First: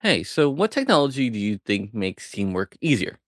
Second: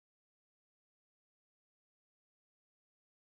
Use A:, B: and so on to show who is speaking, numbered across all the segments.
A: Hey, so what technology do you think makes teamwork easier?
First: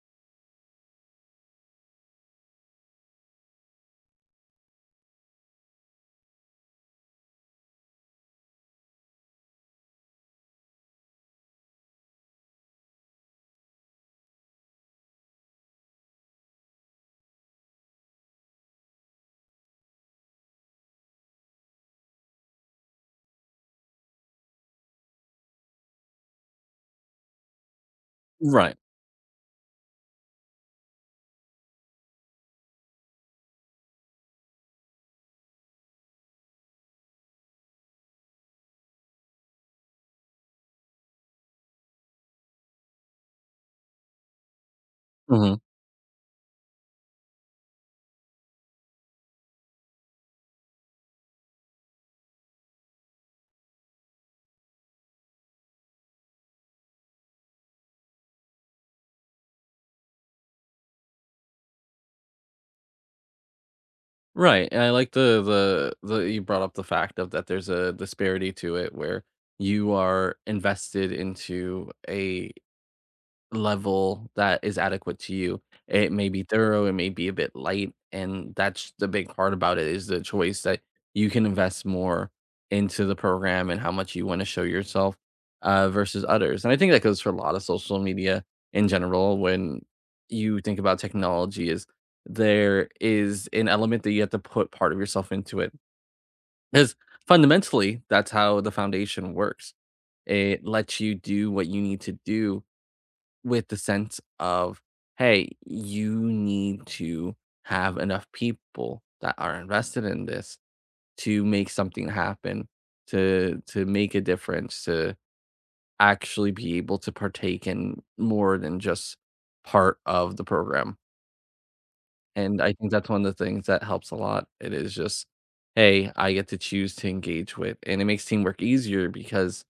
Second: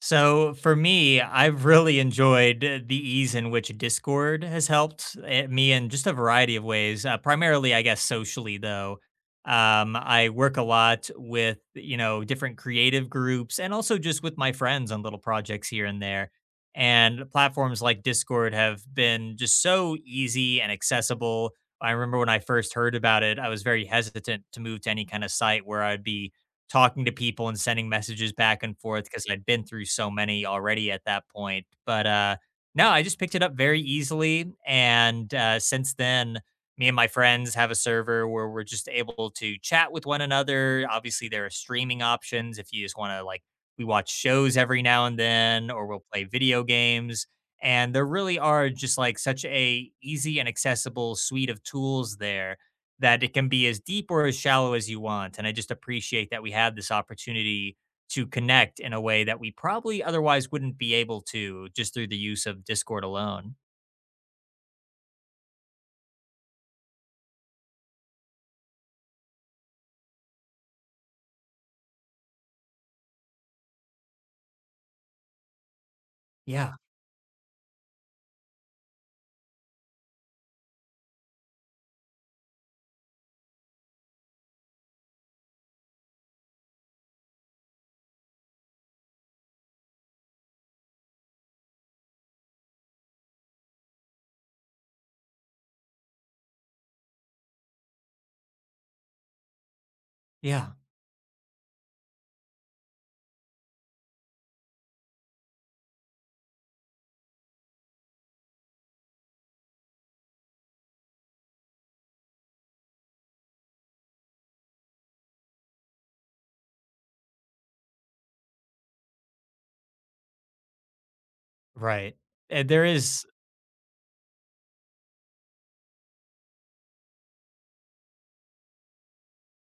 B: So for me, I've really enjoyed the ease in which Discord has helped me in just a variety of ways. Primarily, I guess socially though. I work a lot with different creative groups and also just with my friends on little projects here and there. And platforms like Discord have been just so easy and accessible. I remember when I first heard about it, I was very hesitant to move to any kind of site where I'd be talking to people and sending messages back and
A: Right.
B: forth because I'd been through so many already at that point. But no, I just picked it up very easily. And since then, me and my friends have a server where we're just able to chat with one another. Obviously, there are streaming options if you just want to, like, we watch shows every now and
A: Hmm.
B: then, or we'll play video games. And there really are just like such a easy and accessible suite of tools there that it can be as deep or as shallow as you want. And I just appreciate that we have this opportunity to connect in a way that we probably otherwise wouldn't be able to just through the use of Discord alone.
A: Right. And I like the you brought up the fact of that there's a disparity to it where you are invested into a level that is adequate to you. It may be
B: Yeah.
A: thorough, it may be a bit light, and that's the big part about it is the choice that you can invest more into the program and how much you want to show yourself versus others. And I think that goes for a lot of social media in general. When you think about technology, is there is an element that you have to put part of yourself into it because fundamentally that's how the foundation works. It
B: Yeah.
A: lets you do what you need to do with the sense of, hey, you need to have enough people that are invested in this to make something happen, to make a difference, to actually be able to partake in more than just part of the program.
B: Right.
A: And
B: And
A: I
B: there
A: think that's one
B: is,
A: of the things that helps a lot. It is just, hey, I get to choose to engage with. And it makes teamwork easier because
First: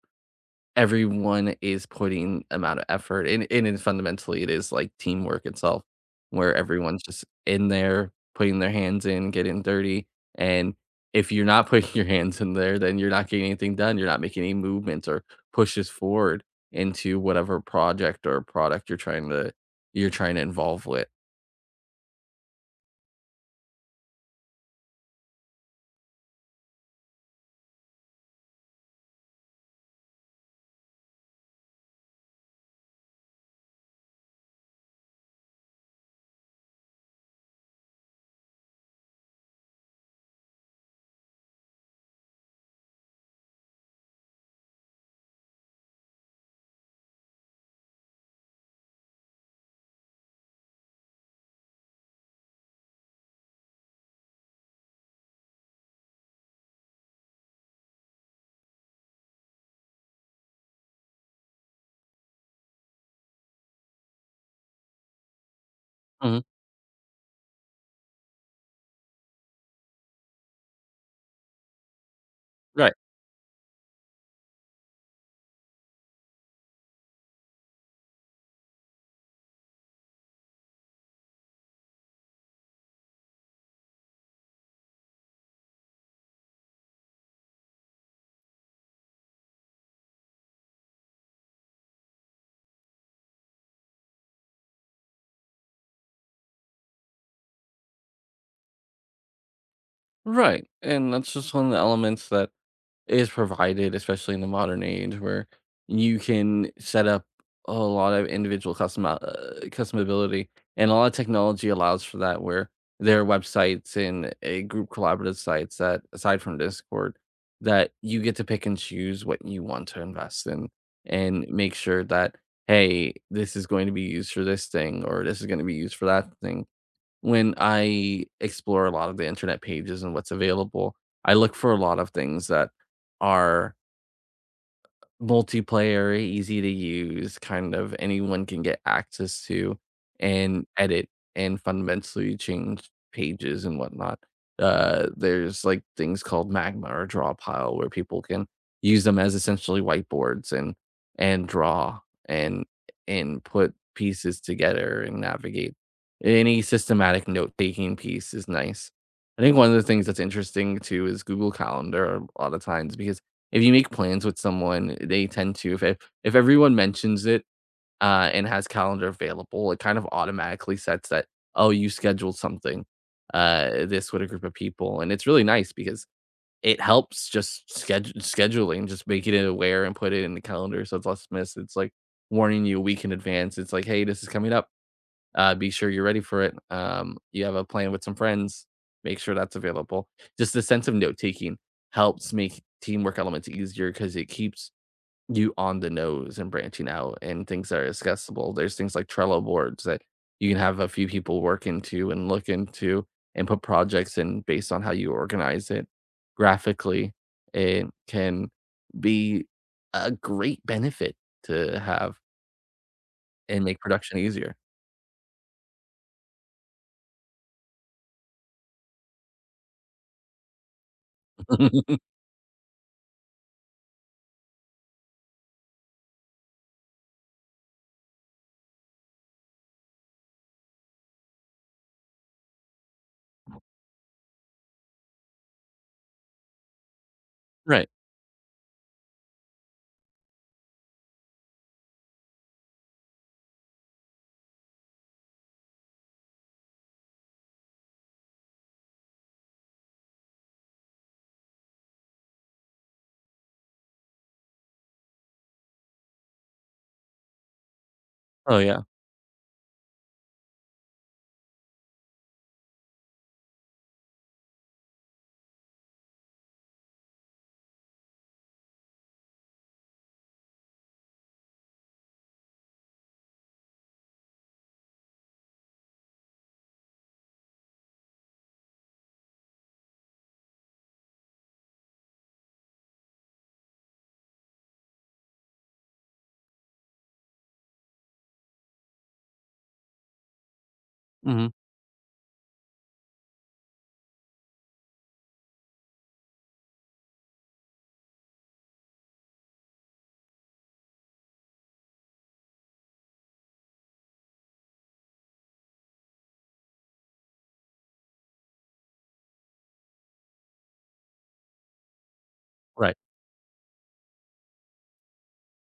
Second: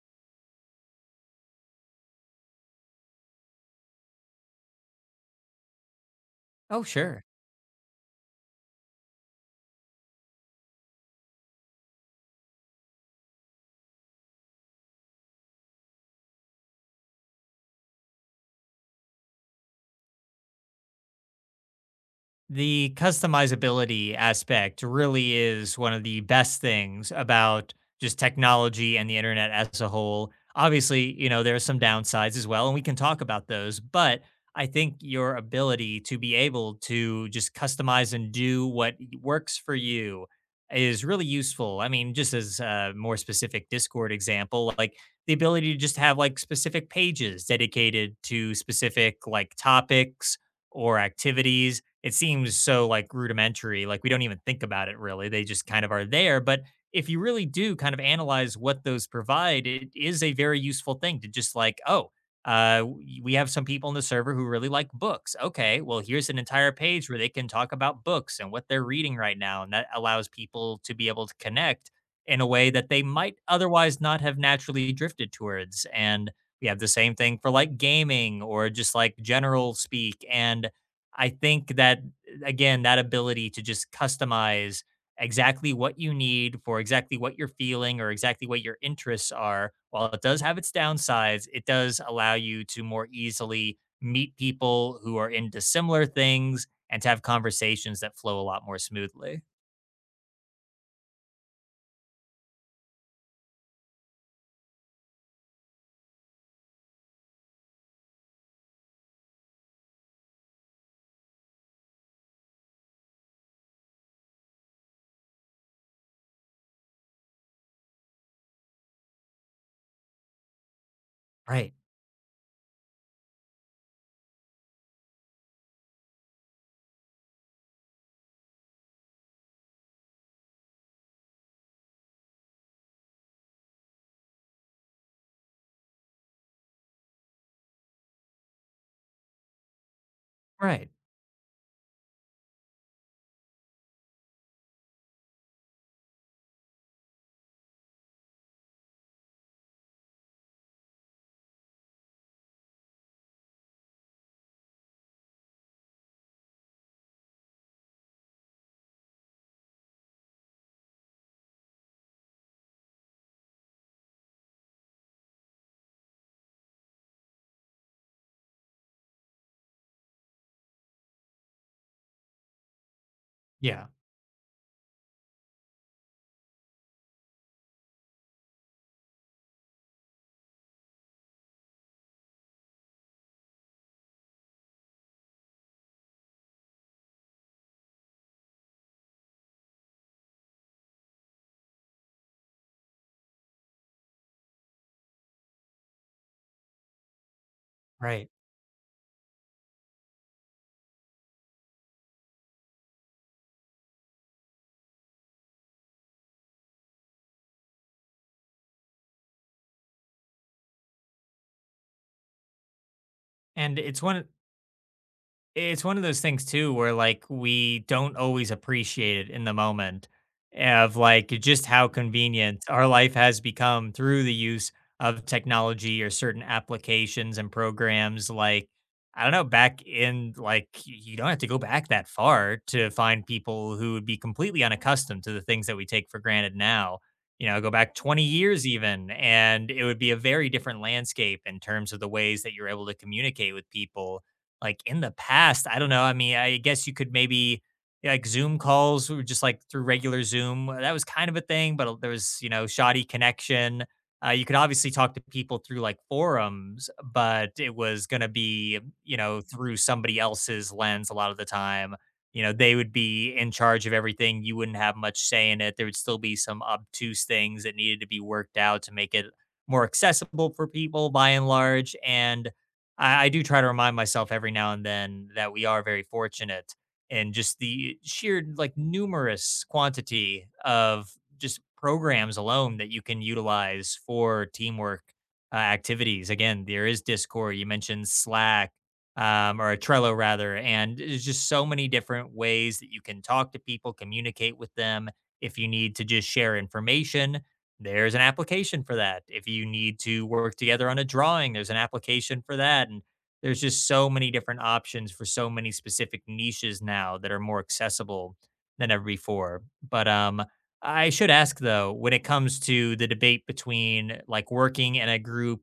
A: everyone is putting amount of effort and then fundamentally it is like teamwork itself where
B: oh,
A: everyone's just
B: sure.
A: in there putting their hands in, getting dirty, and if you're not putting your hands in there, then you're not getting anything done. You're not making any movements or pushes forward into whatever project or product you're trying to involve with.
B: The customizability aspect really is one of the best things about just technology and the internet as a whole. Obviously, you know, there are some downsides as well, and we can talk about those, but I think your ability to be able to just customize and do what works for you is really useful. I mean, just as a more specific Discord example, like the ability to just have like specific pages dedicated to specific like topics or activities it seems so like rudimentary, like we don't even think about it really. They just kind of are there. But if you really do kind of analyze what those provide, it is a very useful thing to just like, oh, we have some people in the server who really like books. Okay, well, here's an
A: Mhm.
B: entire page where they can talk about books and what they're reading right now. And that allows people to be able to connect in a way that
A: Right.
B: they might otherwise not have naturally drifted towards. And we have the same thing for like gaming or just like general speak. And I think that again, that ability to just customize exactly what you need for exactly what you're feeling or exactly what your interests are, while it does have its downsides, it does allow you to more easily meet people who are into similar things and to have conversations that flow a lot more smoothly.
A: Right. And that's just one of the elements that is provided, especially in the modern age where you can set up a lot of individual customability, and a lot of technology allows for that. Where there are websites and a group collaborative sites that, aside from Discord, that you get to pick and choose what you want to invest in, and
B: Right.
A: make sure that, hey, this is going to be used for this thing, or this is going to be used for that thing. When I explore a lot of the internet pages and what's available, I look for a lot of things that are multiplayer, easy to use, kind of anyone can get access to and
B: Right.
A: edit and fundamentally change pages and whatnot. There's like things called Magma or Draw Pile where people can use them as essentially whiteboards and draw and and put pieces together and navigate. Any systematic note taking piece is nice. I think one of the things that's interesting too is Google Calendar a lot of times because if you make plans with someone, they tend to, if everyone mentions it, and has calendar available, it kind of automatically sets that, "Oh, you scheduled something,
B: Yeah.
A: this with a group of people," and it's really nice because it helps just schedule scheduling, just making it aware and put it in the calendar so it's less missed. It's like warning you a week in advance. It's like, "Hey, this is coming up." Be sure you're ready for it. You have a plan with some friends. Make sure that's available. Just the sense of note taking helps make teamwork elements easier because it keeps you on the nose and branching out and things that are
B: Right.
A: accessible. There's things like Trello boards that you can have a few people work into and look into and put projects in based on how you organize it graphically. It can be a great benefit to have and
B: And
A: make production easier.
B: it's one of those things too where like we don't always appreciate it in the moment of like just how convenient our life has become through the use of technology or certain applications and programs like I don't know, back in like you don't have to go back that far to find people who would be completely unaccustomed to the things that we take for granted now. You know go
A: Right.
B: back 20 years even, and it would be a very different landscape in terms of the ways that you're able to communicate with people like in the past. I don't know. I mean, I guess you could maybe, yeah, like Zoom calls were just like through regular Zoom. That was kind of a thing, but there was, shoddy connection. You could obviously talk to people through like forums, but it was going to
A: Oh,
B: be,
A: yeah.
B: through somebody else's lens a lot of the time. You know, they would be in charge of everything. You wouldn't have much say in it. There would still be some obtuse things that needed to be worked out to make it more accessible for people by and large. And I do try to remind myself every now and then that we are very fortunate, and just the sheer like numerous quantity of just programs alone that you can utilize for teamwork activities. Again, there is Discord. You mentioned Slack, or Trello rather, and there's just
A: Mhm.
B: so many different ways that you can talk to people, communicate with them. If you need to just share information, there's an application for that. If you need to work together on a drawing, there's an application for that. And there's just so many different options for so many specific niches now that are more accessible than ever before. But I should ask though, when it comes to
A: Right.
B: the debate between like working in a group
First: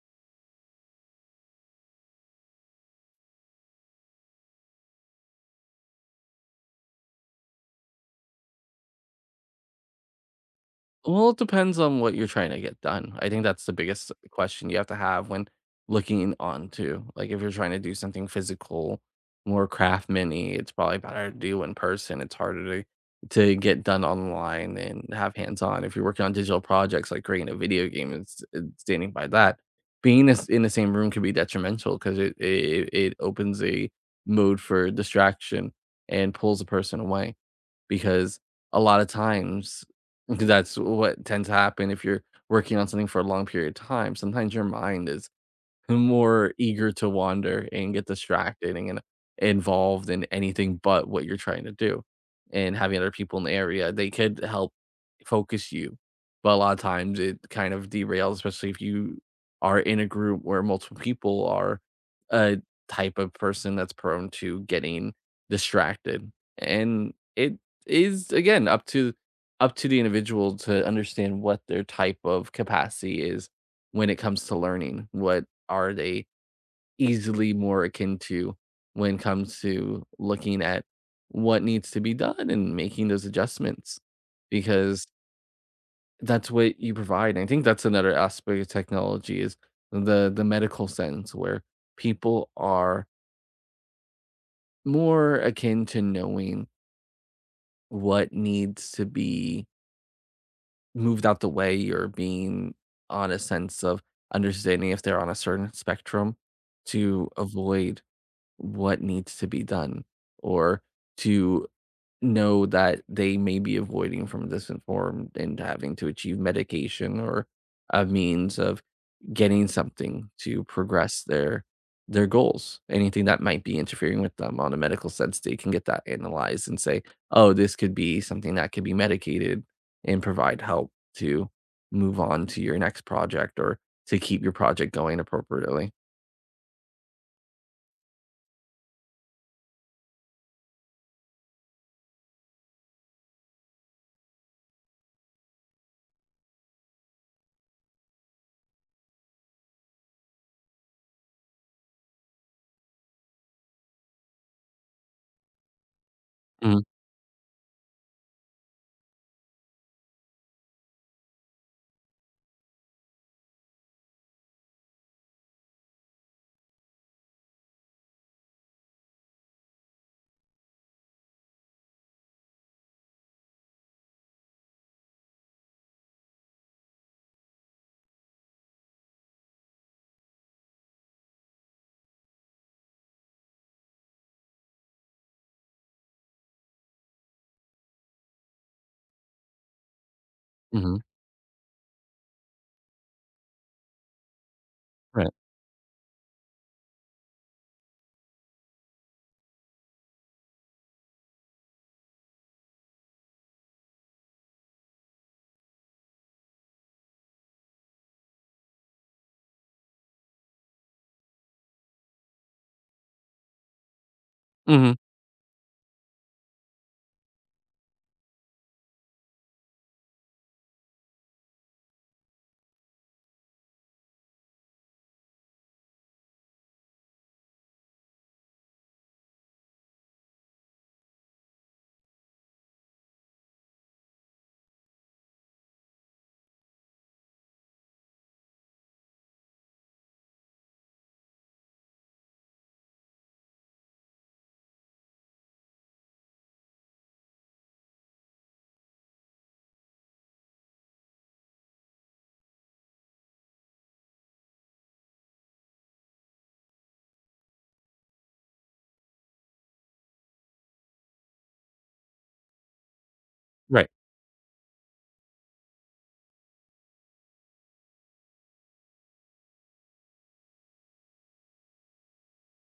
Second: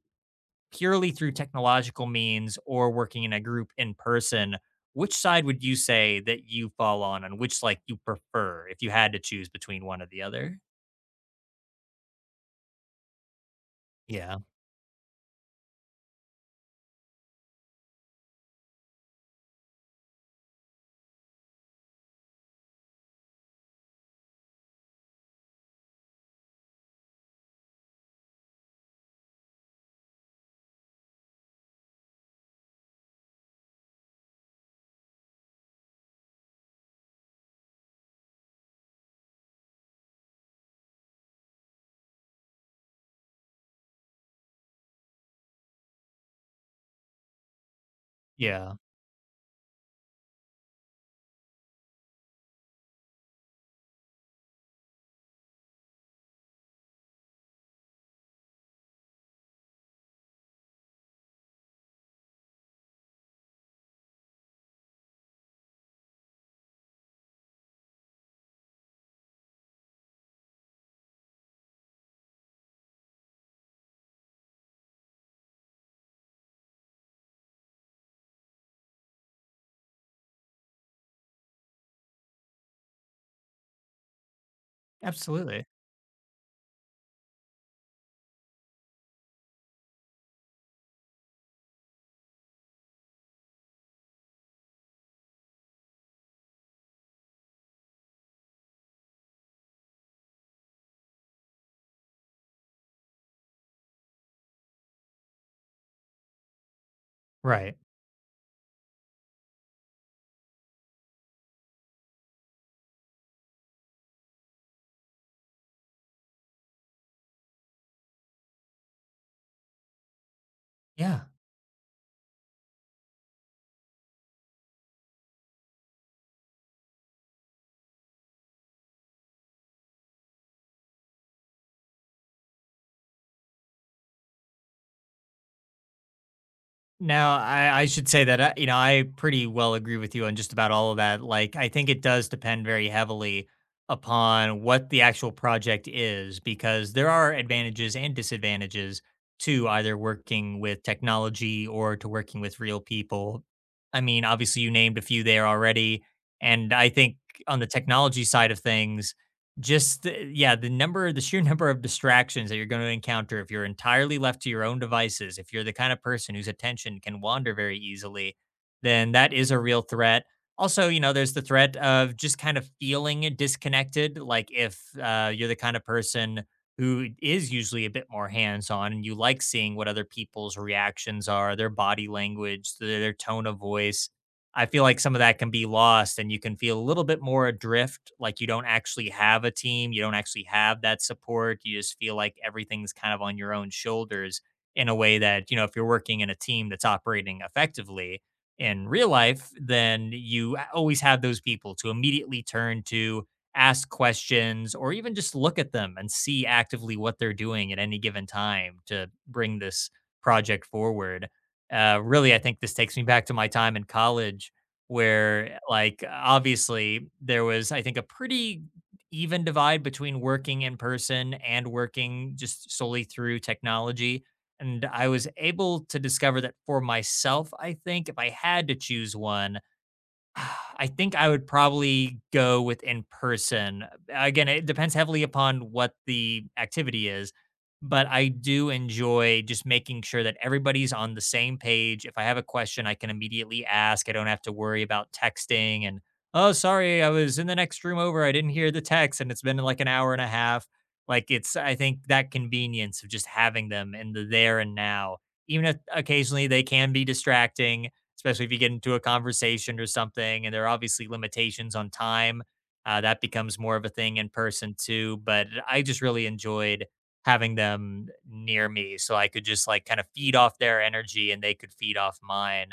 B: purely through technological means or working in a group in person, which side would you say that you fall on and which like you prefer if you had to choose between one or the other?
A: Well, it depends on what you're trying to get done. I think that's the biggest
B: Yeah.
A: question you have to have when looking onto, like, if you're trying to do something physical, more craftsman-y, it's probably better to do in person. It's harder to get done online and have hands-on. If you're working on digital projects like creating a video game, it's s standing by that, being in the same room can be detrimental, 'cause it opens a mode for distraction and pulls a person away. Because a lot of times that's what tends to happen if you're working on something for a long period of time. Sometimes your mind is more eager to wander and get
B: Yeah.
A: distracted and involved in anything but what you're trying to do. And having other people in the area, they could help focus you. But a lot of times it kind of derails, especially if you are in a group where multiple people are a type of person that's prone to getting distracted. And it is again up to the individual to understand what their type of capacity is when it comes to learning, what are they easily more akin to when it comes to looking at what needs to be done and making those adjustments, because
B: Absolutely.
A: that's what you provide. And I think that's another aspect of technology is the medical sense where people are more akin to knowing what needs to be moved out the way, or being on a sense of understanding if they're on a certain spectrum to
B: Right.
A: avoid what needs to be done, or to know that they may be avoiding from this informed and having to achieve medication or a means of getting something to progress
B: Yeah.
A: their goals. Anything that might be interfering with them on a medical sense, they can get that analyzed and say, oh, this could be something that could be medicated, and provide help to move on to your next project, or to keep your project going appropriately.
B: Now, I should say that, I, pretty well agree with you on just about all of that. Like, I think it does depend very heavily upon what the actual project is, because there are advantages and disadvantages to either working with technology or to working with real people. I mean, obviously, you named a few there already. And I think on the technology side of things, Just the yeah, the sheer number of distractions that you're gonna encounter if you're entirely left to your own devices, if you're the kind of person whose attention can wander very easily, then that is a real threat. Also, you know, there's the threat of just kind of feeling disconnected, like if, you're the kind of person who is usually a bit more hands-on and you like seeing what other people's reactions are, their body language, their tone of voice. I feel like some of that can be lost and you can feel a little bit more adrift, like you don't actually have a team, you don't actually have
A: Mm-hmm.
B: that support. You just feel like everything's kind of on your own shoulders in a way
A: Right.
B: that, you know, if you're working in a team that's operating effectively in real life, then you always have those people to immediately turn to, ask questions, or even just look at them and see actively what they're doing at any given time to bring this project forward. Really, I think this takes me back to my time in college
A: Mm-hmm.
B: where, like, obviously there was, I think, a pretty even divide between working in person and working just solely through technology. And I was able to discover that for myself, I think if I had to choose one, I think I would probably go with in person. Again, it depends heavily upon what the activity is, but I do enjoy just making sure that everybody's on the same page. If I have a question, I can immediately ask. I don't have to worry about texting and, oh, sorry, I was in the next room over. I didn't hear the text and it's been like an hour and a half. Like it's, I think that convenience of just having them in the there and now, even if occasionally they can be distracting especially if you get into a conversation or something. And there are obviously limitations on time. That becomes more of
A: Right.
B: a thing in person too. But I just really enjoyed having them near me so I could just like kind of feed off their energy and they could feed off mine.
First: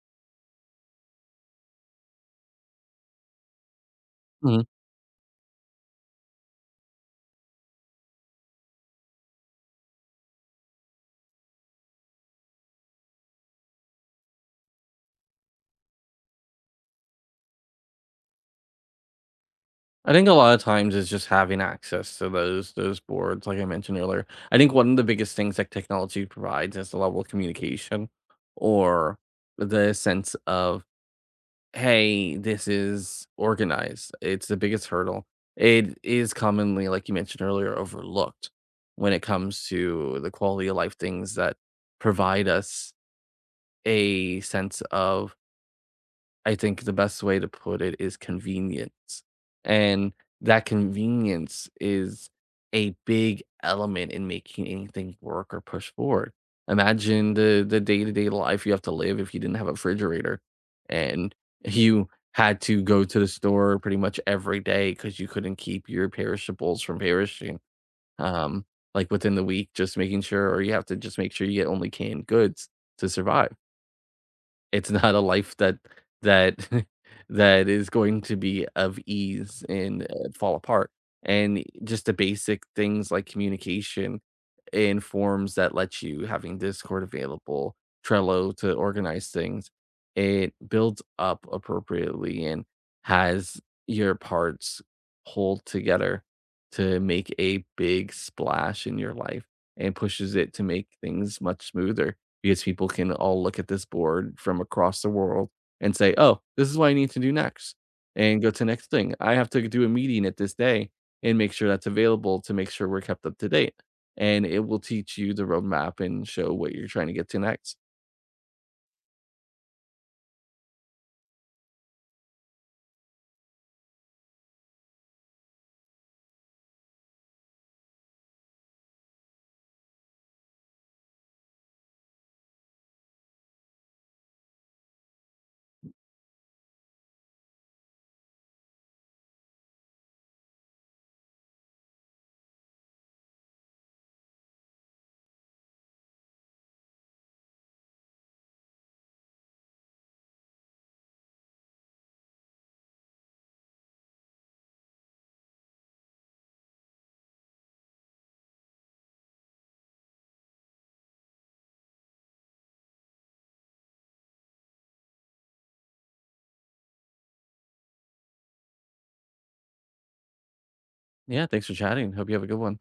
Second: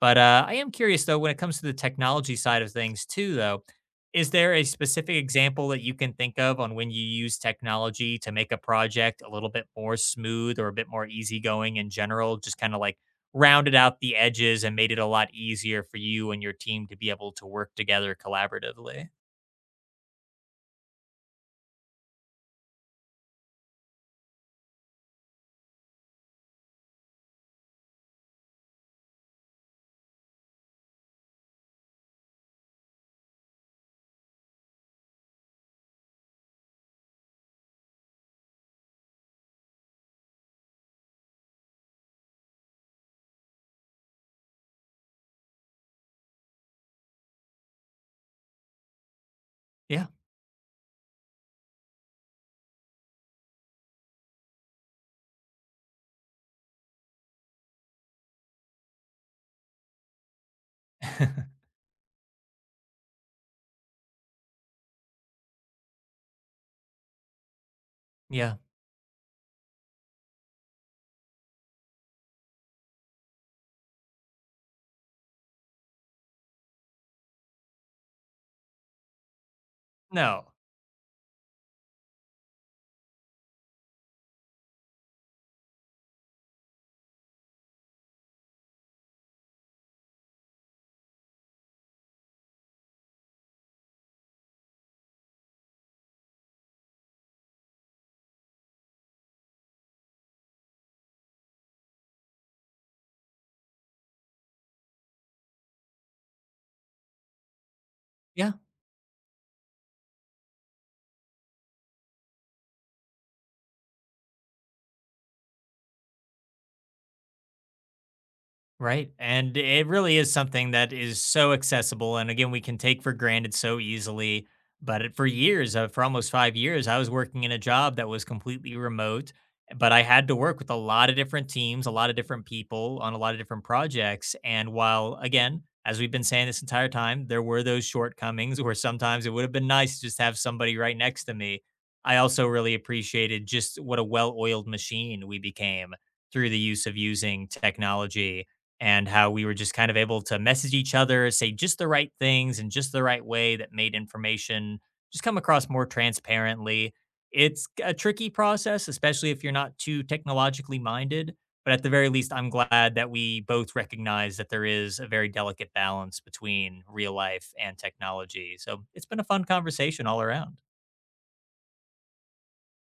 B: But I am curious though, when it comes to the technology side of things too, though, is there a
A: Mhm.
B: specific example that you can think of on when you use technology to make a project a little bit more smooth or a bit more easygoing in general? Just kind of like rounded out the edges and made it a lot easier for you and your team to be able to work together collaboratively.
A: I think a lot of times is just having access to those boards, like I mentioned earlier. I think one of the biggest things that technology provides is the level of communication, or the sense of, hey, this is organized. It's the biggest hurdle. It is commonly, like you mentioned earlier, overlooked when it comes to the quality of life things that provide us a sense of, I think the best way to put it is convenience,
B: Yeah.
A: and that convenience is a big element in making anything work or push forward. Imagine the day-to-day life you have to live if you didn't have a refrigerator and you had to go to the store pretty much every day because you couldn't keep your perishables from perishing,
B: Yeah.
A: um, like, within the week, just making sure, or you have to just make sure you get only canned goods to survive. It's not a life that that is going to be of ease and,
B: No.
A: fall apart, and just the basic things like communication in forms that let you, having Discord available, Trello to organize things, it builds up appropriately and has your parts hold together to make a big splash in your life and pushes it to make things much smoother, because people can all look at this board from across the world and say, "Oh, this is what I need to do next," and go
B: Yeah.
A: to next thing. I have to do a meeting at this day and make sure that's available to make sure we're kept up to date. And it will teach you the roadmap and show what you're trying to get to next.
B: Right. And it really is something that is so accessible. And again, we can take for granted so easily. But it- for years, for almost 5 years, I was working in a job that was completely remote, but I had to work with a lot of different teams, a lot of different people on a lot of different projects. And while, again, as we've been saying this entire time, there were those shortcomings where sometimes it would have been nice to just have somebody right next to me. I also really appreciated just what a well oiled machine we became through the use of using technology and how we were just kind of able to message each other, say just the right things in just the right way that made information just come across more transparently. It's a tricky process, especially if you're not too technologically minded. But at the very least, I'm glad that we both recognize that there is a very delicate balance between real life and technology. So it's been a fun conversation all around.
A: Yeah, thanks for chatting. Hope you have a good one.